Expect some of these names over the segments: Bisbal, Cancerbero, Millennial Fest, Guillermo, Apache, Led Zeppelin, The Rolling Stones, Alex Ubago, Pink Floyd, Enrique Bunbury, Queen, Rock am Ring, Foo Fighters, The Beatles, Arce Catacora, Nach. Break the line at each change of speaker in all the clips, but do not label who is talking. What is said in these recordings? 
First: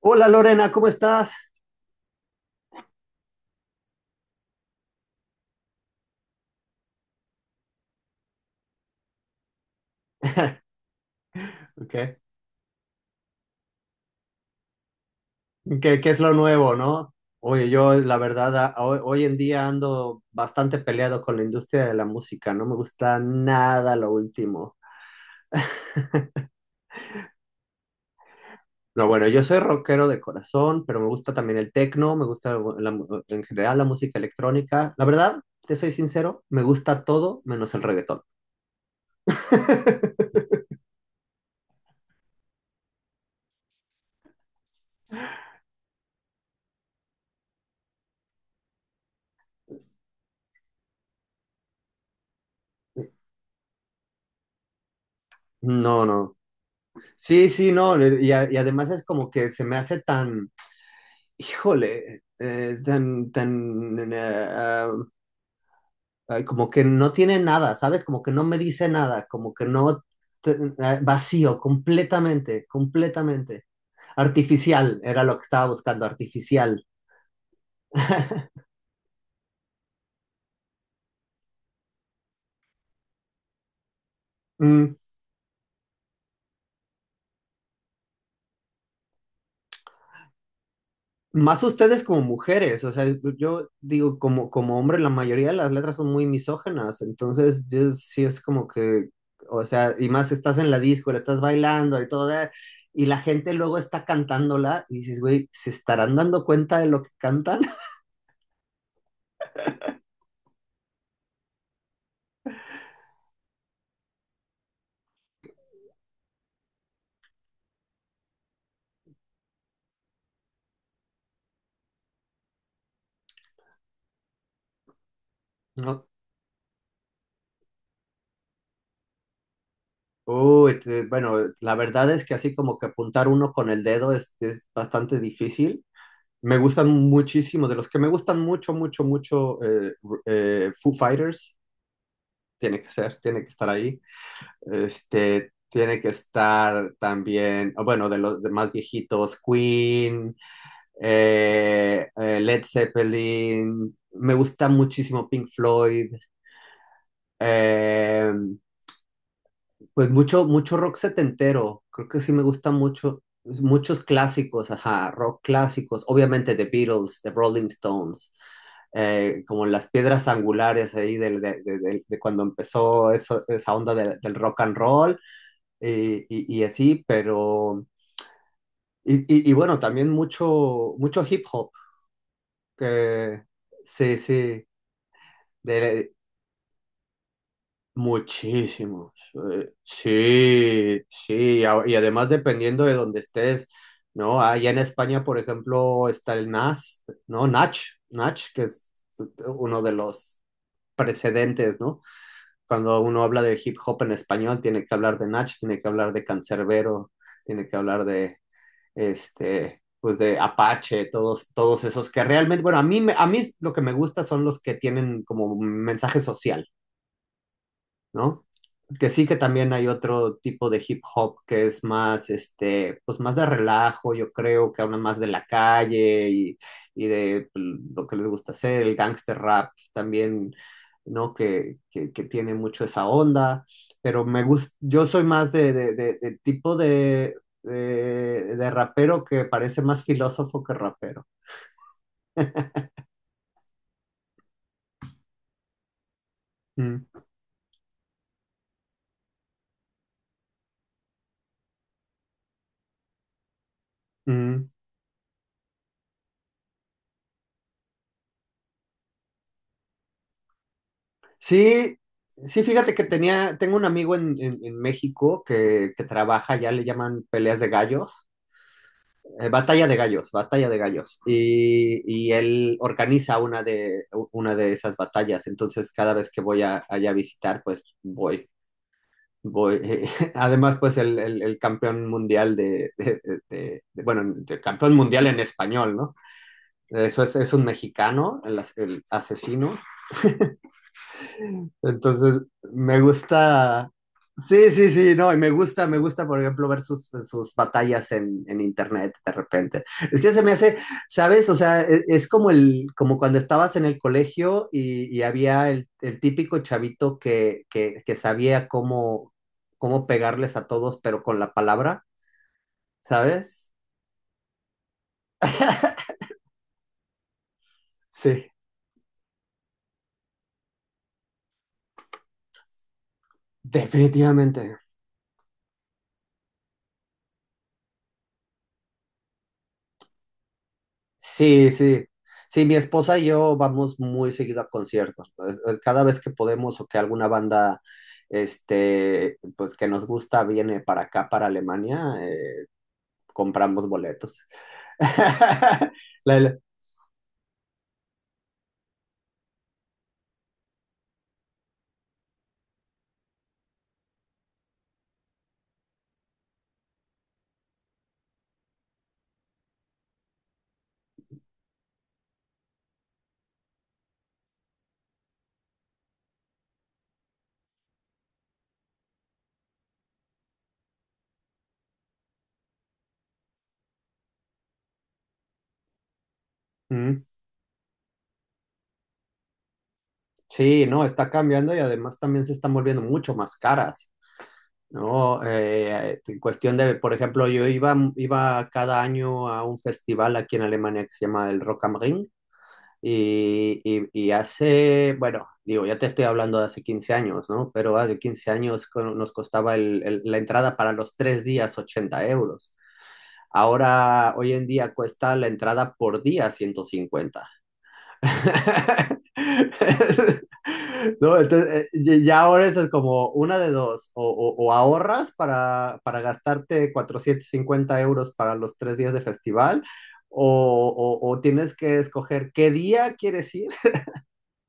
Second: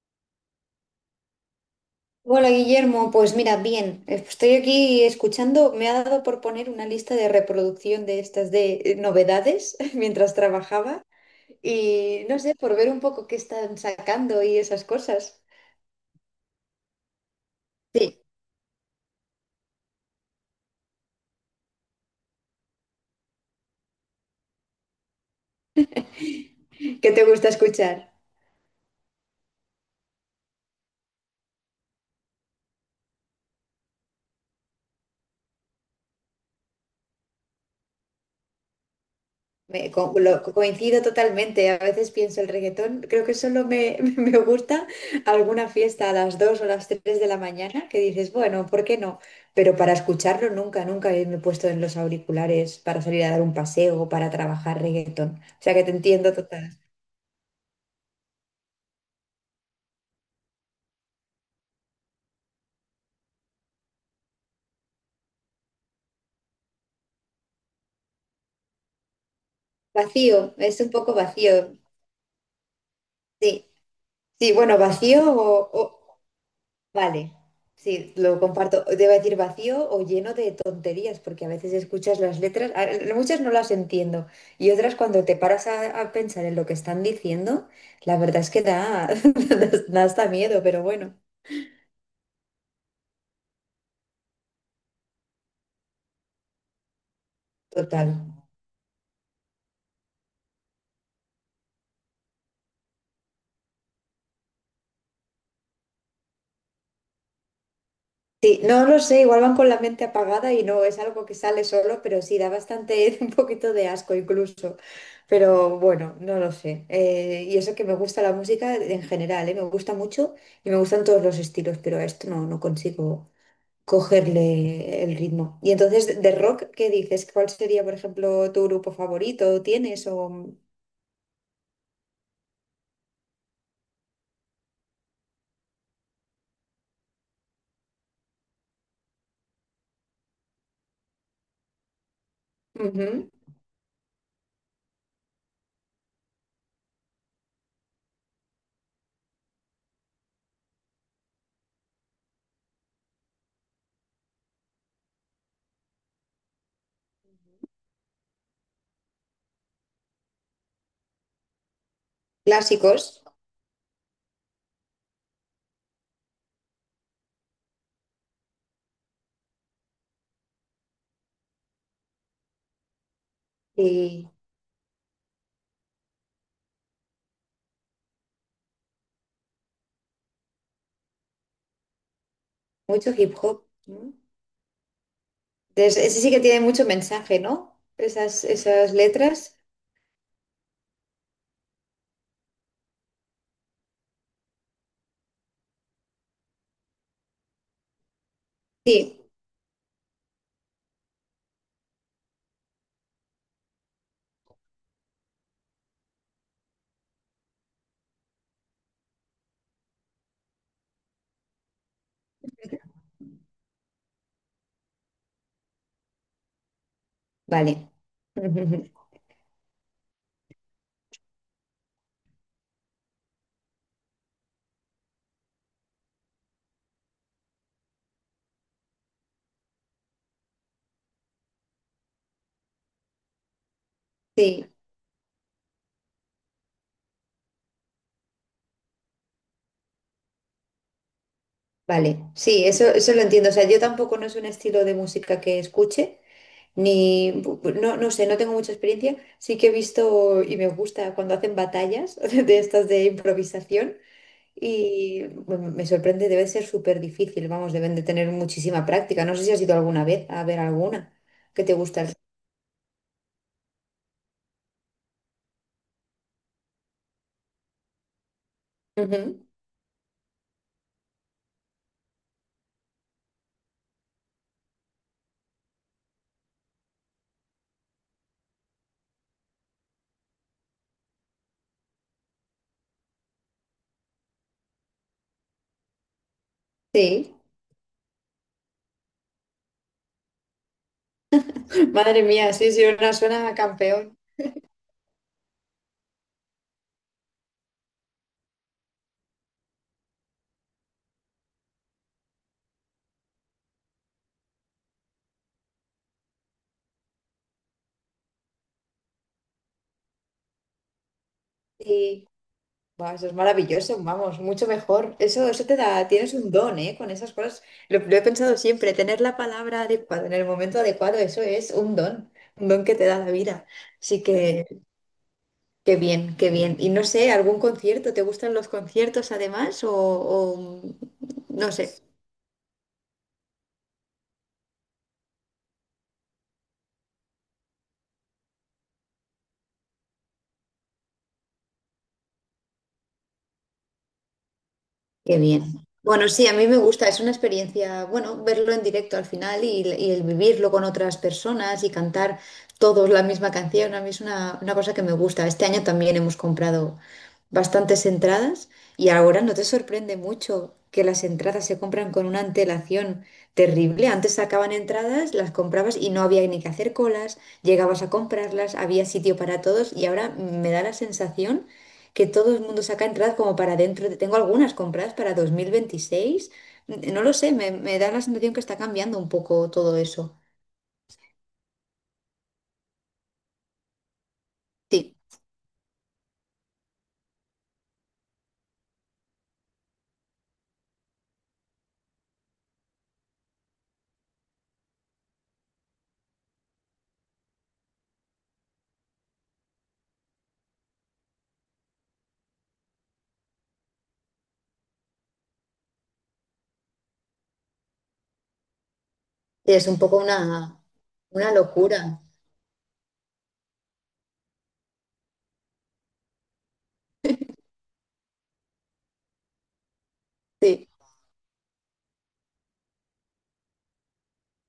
Hola Lorena, ¿cómo estás?
Hola Guillermo, pues mira, bien, estoy aquí escuchando, me ha dado por poner una lista de reproducción de estas de novedades mientras trabajaba
¿Qué,
y no sé, por ver un poco qué están sacando y esas cosas.
qué es lo nuevo, no? Oye, yo la
Sí.
verdad, hoy en día ando bastante peleado con la industria de la música, no me gusta nada lo último.
¿Qué te gusta escuchar?
No, bueno, yo soy rockero de corazón, pero me gusta también el techno, me gusta en general la música electrónica. La verdad, te soy sincero, me gusta todo menos el reggaetón.
Coincido totalmente. A veces pienso el reggaetón, creo que solo me, me gusta alguna fiesta a las 2 o las 3 de la mañana que dices, bueno, ¿por qué no? Pero para escucharlo nunca, nunca me he puesto en los auriculares para salir a dar un paseo, para trabajar reggaetón. O sea que te
No,
entiendo
no.
total.
Sí, sí, no. Y además es como que se me hace tan, híjole, tan, como que no tiene nada, ¿sabes? Como que no me dice nada, como que no,
Vacío, es un poco
vacío,
vacío.
completamente, completamente.
Sí, sí, bueno,
Artificial, era lo que estaba buscando, artificial.
Vale, sí, lo comparto. Debo decir vacío o lleno de tonterías, porque a veces escuchas las letras, muchas no las entiendo, y
Mm,
otras cuando te paras a pensar en lo que están diciendo, la verdad es que da, da hasta miedo, pero bueno,
Más ustedes como mujeres, o sea, yo digo, como, como hombre, la mayoría de las letras son muy misógenas, entonces yo
total.
sí es como que, o sea, y más estás en la disco, la estás bailando y todo, y la gente luego está cantándola y dices, güey, ¿se estarán dando cuenta de lo que cantan?
Sí, no lo sé, igual van con la mente apagada y no es algo que sale solo, pero sí da bastante, un poquito de asco incluso. Pero bueno, no lo sé. Y eso que me gusta la música en general, ¿eh? Me gusta mucho y me gustan todos los estilos, pero a esto no, no consigo cogerle el ritmo. Y
No.
entonces, de rock, ¿qué dices? ¿Cuál sería, por ejemplo, tu grupo favorito? ¿Tienes o
Uy, bueno, la verdad es que así como que apuntar uno con el dedo es bastante difícil. Me gustan muchísimo, de los que me gustan mucho, mucho, mucho, Foo Fighters, tiene que ser,
ujú,
tiene que estar ahí. Este, tiene que estar también, oh, bueno, de los de más viejitos, Queen, Led Zeppelin, me gusta muchísimo Pink Floyd, eh, pues mucho, mucho rock setentero, creo que sí me gusta mucho,
clásicos
pues, muchos clásicos, ajá, rock clásicos, obviamente The Beatles, The Rolling Stones, como las piedras angulares ahí de cuando empezó esa onda
y
del rock and roll, y así, pero, y bueno, también mucho, mucho hip hop,
mucho hip
que
hop? ¿No?
sí, sí, de,
Ese sí que tiene mucho mensaje, ¿no? Esas, esas
muchísimos.
letras.
Sí, sí, y además dependiendo de donde estés, ¿no? Allá en España, por ejemplo, está el NAS, ¿no? Nach, Nach, que es
Sí,
uno de los precedentes, ¿no? Cuando uno habla de hip hop en español, tiene que hablar de Nach, tiene que hablar de Cancerbero, tiene que hablar de, este, pues de Apache, todos, todos esos que realmente, bueno, a mí lo que me gusta son los que tienen como mensaje social,
vale.
¿no? Que sí que también hay otro tipo de hip hop que es más, este, pues más de relajo, yo creo, que habla más de la calle y de pues, lo que les gusta hacer, el gangster rap también, ¿no? Que, que tiene mucho esa onda, pero me
Sí,
gusta, yo soy más de tipo de, de rapero que parece más filósofo que rapero.
vale. Sí, eso lo entiendo. O sea, yo tampoco no es un estilo de música que escuche,
Mm,
ni, no, no sé, no tengo mucha experiencia. Sí que he visto y me gusta cuando hacen batallas de estas de improvisación
mm.
y bueno, me sorprende, debe ser súper difícil, vamos, deben de tener muchísima práctica. No sé si has ido alguna vez a ver alguna que te
Sí,
gusta.
sí, fíjate que tenía, tengo un amigo en, en México que trabaja, ya le llaman peleas de gallos,
Ujú.
batalla de gallos, batalla de gallos, y él organiza una de esas batallas, entonces cada vez que voy a, allá a visitar, pues voy, voy. Además, pues el campeón mundial bueno, de campeón mundial en español, ¿no? Eso
Sí.
es un mexicano, el asesino.
Madre
Entonces,
mía, sí, sí,
me
una suena a
gusta.
campeón.
Sí, sí, sí, no, y me gusta, por ejemplo, ver sus batallas en internet de repente. Es que se me hace, ¿sabes? O sea, es como como cuando estabas en el colegio y había el típico chavito que sabía cómo pegarles a todos, pero con la palabra,
Y buah, eso es
¿sabes?
maravilloso, vamos, mucho mejor. Eso te da, tienes un don, ¿eh? Con esas cosas. Lo he
Sí,
pensado siempre, tener la palabra adecuada en el momento adecuado, eso es un don que te da la vida. Así que,
definitivamente.
qué bien, qué bien. Y no sé, ¿algún concierto? ¿Te gustan los conciertos además?
Sí,
No sé.
sí. Sí, mi esposa y yo vamos muy seguido a conciertos. Pues, cada vez que podemos o que alguna banda, este, pues que nos gusta viene para acá, para Alemania, compramos boletos.
Qué bien. Bueno,
La-
sí, a
la-
mí me gusta, es una experiencia, bueno, verlo en directo al final y el vivirlo con otras personas y cantar todos la misma canción, a mí es una cosa que me gusta. Este año también hemos comprado bastantes entradas y ahora no te sorprende mucho que las entradas se compran con una antelación terrible. Antes sacaban entradas, las comprabas y no había ni que hacer colas, llegabas a comprarlas, había sitio para todos y ahora me da la sensación que todo el mundo saca entradas como para dentro. Tengo algunas compradas para 2026. No
Mm,
lo sé, me da la sensación que está cambiando un poco todo eso.
sí, no, está cambiando y además también se están volviendo mucho más caras,
Sí,
¿no? En cuestión de, por ejemplo, yo iba cada año a un festival aquí en Alemania que se llama el Rock am Ring. Y hace, bueno, digo, ya te estoy hablando de hace 15 años, ¿no? Pero hace 15 años nos costaba la entrada para los 3 días 80 euros. Ahora, hoy en día cuesta la entrada por día 150.
es un poco
No,
una
entonces,
locura.
ya ahora eso es como una de dos, o ahorras para gastarte 450 euros para los tres días de festival,
Sí,
o, o tienes que escoger qué día quieres ir.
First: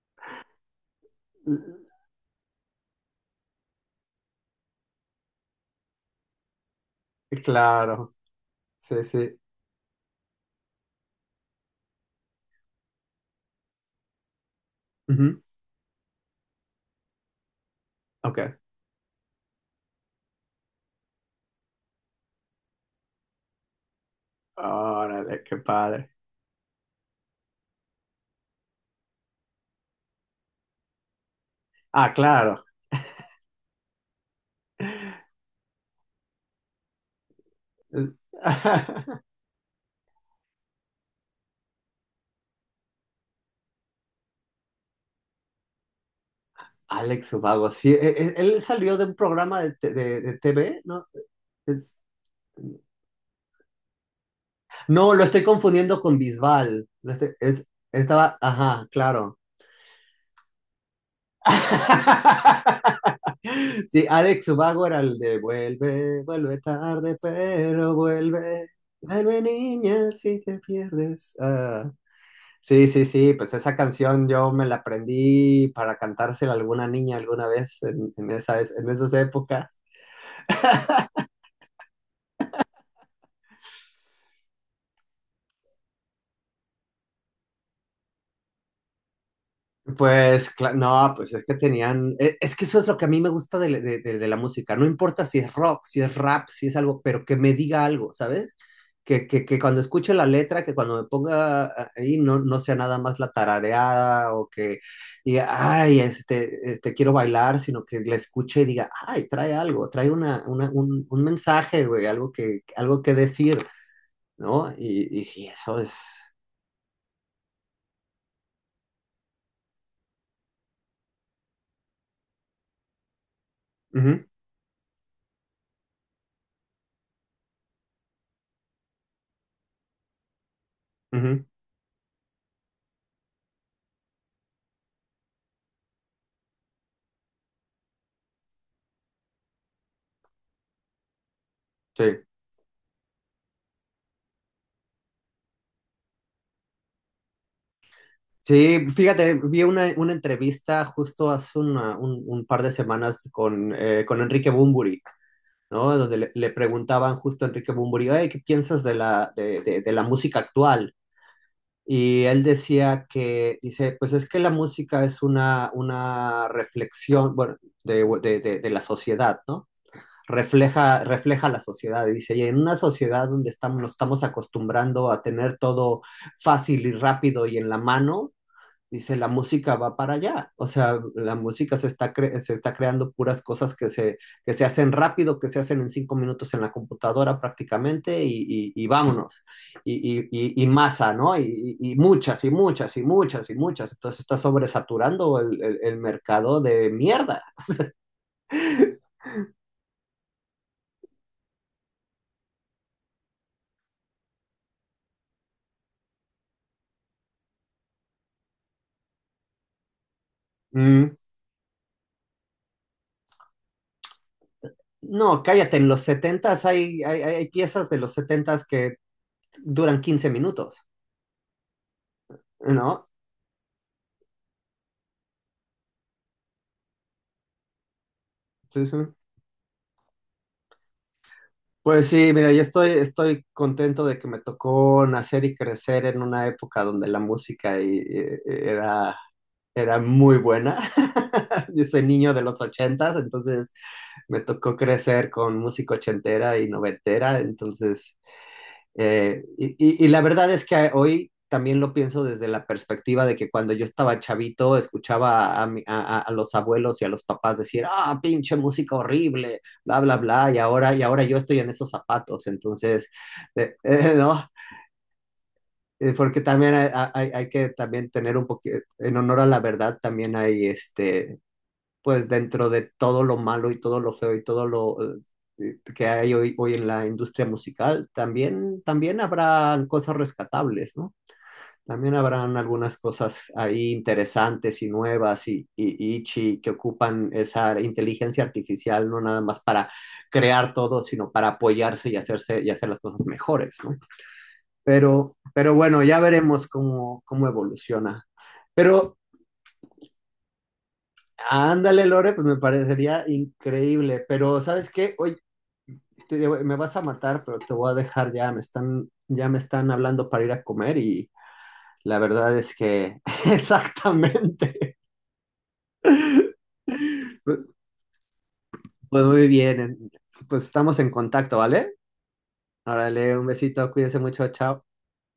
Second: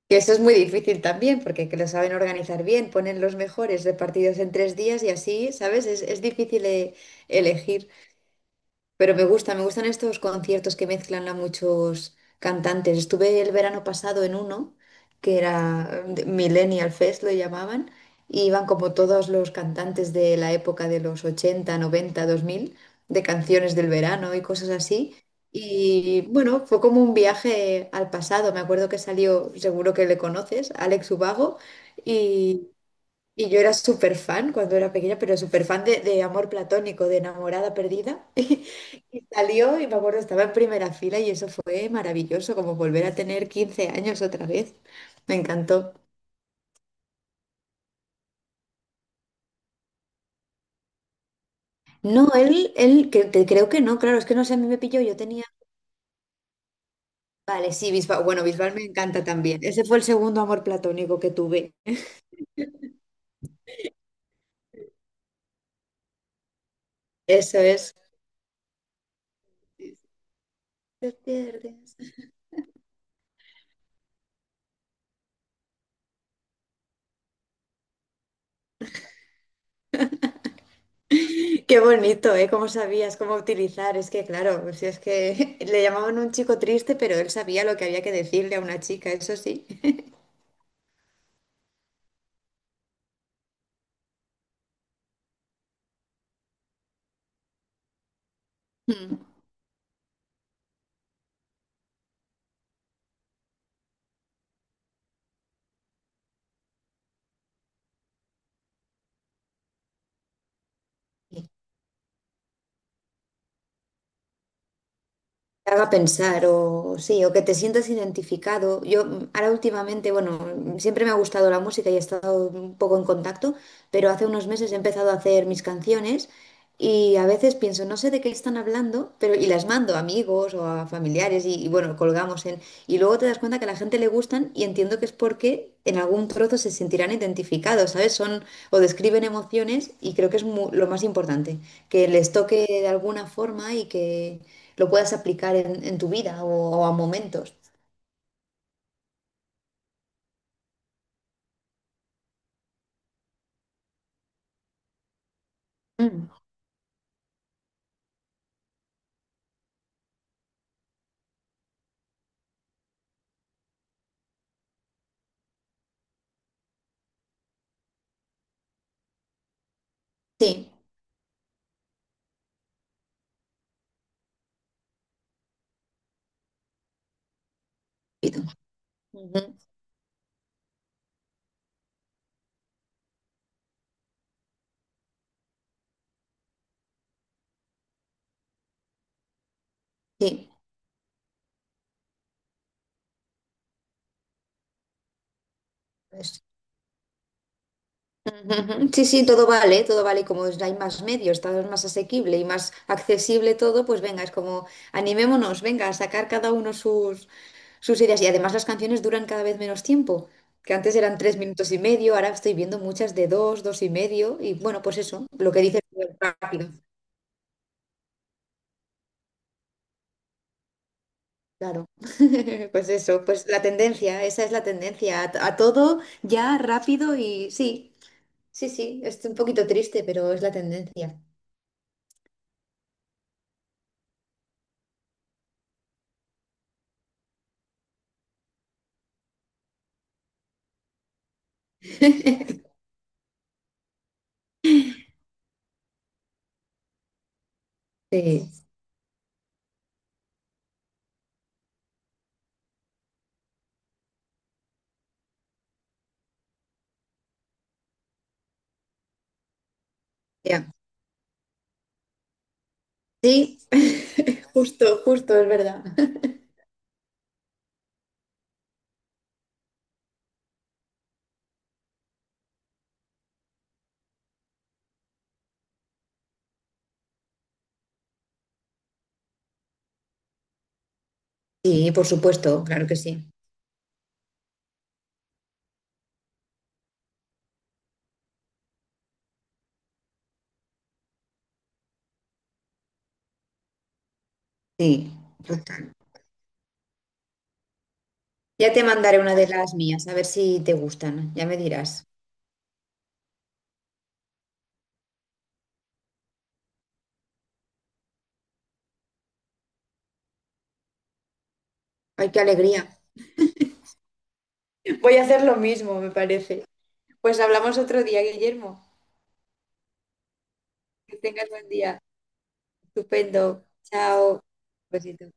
que eso es muy difícil también,
Eh,
porque que lo saben organizar bien, ponen los mejores repartidos en tres días y así, ¿sabes? Es difícil elegir.
Claro, sí,
Pero me
sí.
gusta, me gustan estos conciertos que mezclan a muchos cantantes. Estuve el verano pasado en uno, que
Ujú.
era Millennial Fest, lo llamaban, y
Ok.
iban como todos los cantantes de la época de los ochenta noventa dos mil de canciones del verano y cosas así.
Órale, qué padre.
Y bueno, fue como un viaje al pasado. Me acuerdo que salió, seguro que le conoces, Alex Ubago,
Ah, claro.
y yo era súper fan cuando era pequeña, pero súper fan de amor platónico, de enamorada perdida. Y salió y me acuerdo, estaba en primera fila y eso fue maravilloso, como volver a tener 15 años otra vez. Me encantó.
Alex Ubago, sí. Él salió de un programa de, de TV, ¿no? Es-
No, creo que no, claro, es que no sé, a mí me pilló,
no,
yo
lo estoy
tenía...
confundiendo con Bisbal. Lo estoy- es-
Vale, sí, Bisbal,
estaba,
bueno, Bisbal me
ajá,
encanta
claro.
también. Ese fue el segundo amor platónico que tuve.
Sí, Alex Ubago era el de "vuelve, vuelve tarde,
Eso
pero
es.
vuelve. Vuelve niña si te
Te
pierdes." Ah.
pierdes.
Sí, sí, sí, pues esa canción yo me la aprendí para cantársela a alguna niña alguna vez en esas épocas.
Qué bonito, ¿eh? ¿Cómo sabías cómo utilizar? Es que, claro, pues si es que le llamaban un chico triste, pero él sabía lo que había que decirle a una chica, eso sí.
Pues, no, pues es que tenían, es que eso es lo que a mí me gusta de, de la música, no importa si es rock, si es rap, si es algo, pero que me diga algo, ¿sabes?
Mm.
Que cuando escuche la letra, que cuando me ponga ahí no sea nada más la tarareada o que diga, ay, este, quiero bailar, sino que la escuche y diga, ay, trae algo, trae un mensaje, güey, algo que decir, ¿no? Y sí,
Te
eso
haga
es...
pensar o sí, o que te sientas identificado. Yo ahora últimamente, bueno, siempre me ha gustado la música y he estado un poco en contacto, pero
ujú,
hace unos meses he empezado a hacer mis canciones y a veces pienso, no sé de qué están hablando, pero y las mando a amigos o a
ujú,
familiares bueno, colgamos en y luego te das cuenta que a la gente le gustan y entiendo que es porque en algún trozo se sentirán identificados, ¿sabes? Son o describen emociones y creo que es lo más importante, que
sí.
les toque de alguna forma y que lo puedas aplicar en tu vida o a momentos.
Sí, fíjate, vi una entrevista justo hace un par de semanas con Enrique Bunbury, ¿no? Donde
Mm,
le preguntaban justo a Enrique Bunbury: "Oye, ¿qué piensas de la música actual?" Y él decía que, pues es que la música es una reflexión, bueno, de la sociedad, ¿no?
sí,
Refleja la sociedad, y dice, y en una sociedad donde estamos, nos estamos acostumbrando a tener todo fácil y rápido y en la mano,
y tú,
dice, la
ujú,
música va para allá. O sea, la música se está creando puras cosas que se hacen rápido, que se hacen en 5 minutos en la computadora prácticamente y vámonos. Y, y-
sí.
y- y masa, ¿no? Y muchas y muchas y muchas y muchas. Entonces está sobresaturando el
Pues,
mercado de mierda.
ujú, sí, sí, todo vale, todo vale. Como hay más medios, está más asequible y más accesible todo, pues venga, es como animémonos, venga, a sacar cada uno sus, sus ideas. Y además las canciones duran cada vez menos tiempo, que antes
Mm.
eran 3 minutos y medio, ahora estoy viendo muchas de dos, dos y medio, y bueno, pues eso,
No,
lo que
cállate,
dices,
en los
pues,
setentas
rápido.
hay piezas de los setentas que duran 15 minutos,
Claro, pues
¿no?
eso, pues la tendencia, esa es la tendencia, a todo ya rápido y sí, sí,
Sí, sí.
sí, es un poquito triste, pero es la tendencia.
Pues sí, mira, yo estoy contento de que me tocó nacer y crecer en una época donde la música era muy buena. Yo soy niño de los ochentas, entonces me tocó crecer con música ochentera y noventera, entonces
Sí,
y la verdad es que hoy también lo pienso desde la perspectiva de que cuando yo estaba chavito escuchaba a los abuelos y a los papás decir: "Ah, pinche música horrible, bla, bla, bla", y
ya.
ahora, y ahora yo estoy en esos zapatos, entonces,
Sí,
¿no?
justo, justo, es verdad.
Porque también hay que también tener un poquito, en honor a la verdad, también hay este, pues dentro de todo lo malo y todo lo feo y todo lo que hay hoy en la industria musical, también habrán cosas rescatables, ¿no?
Sí, por
También habrán
supuesto, claro que
algunas
sí.
cosas ahí interesantes y nuevas que ocupan esa inteligencia artificial, no nada más para crear todo, sino para apoyarse y hacerse y hacer las cosas mejores, ¿no?
Sí,
Pero
total.
bueno, ya veremos cómo evoluciona.
Ya te
Pero
mandaré una de las mías, a ver si te gustan, ya me
ándale,
dirás.
Lore, pues me parecería increíble, pero ¿sabes qué? Hoy digo, me vas a matar, pero te voy a dejar ya, ya me están hablando para ir a comer y la
Ay, qué
verdad es
alegría.
que exactamente.
Voy a hacer lo mismo, me parece. Pues hablamos otro día, Guillermo.
Pues muy bien, pues estamos en
Que tengas
contacto,
buen
¿vale?
día.
Órale, un
Estupendo.
besito, cuídese
Chao.
mucho, chao.
Besito.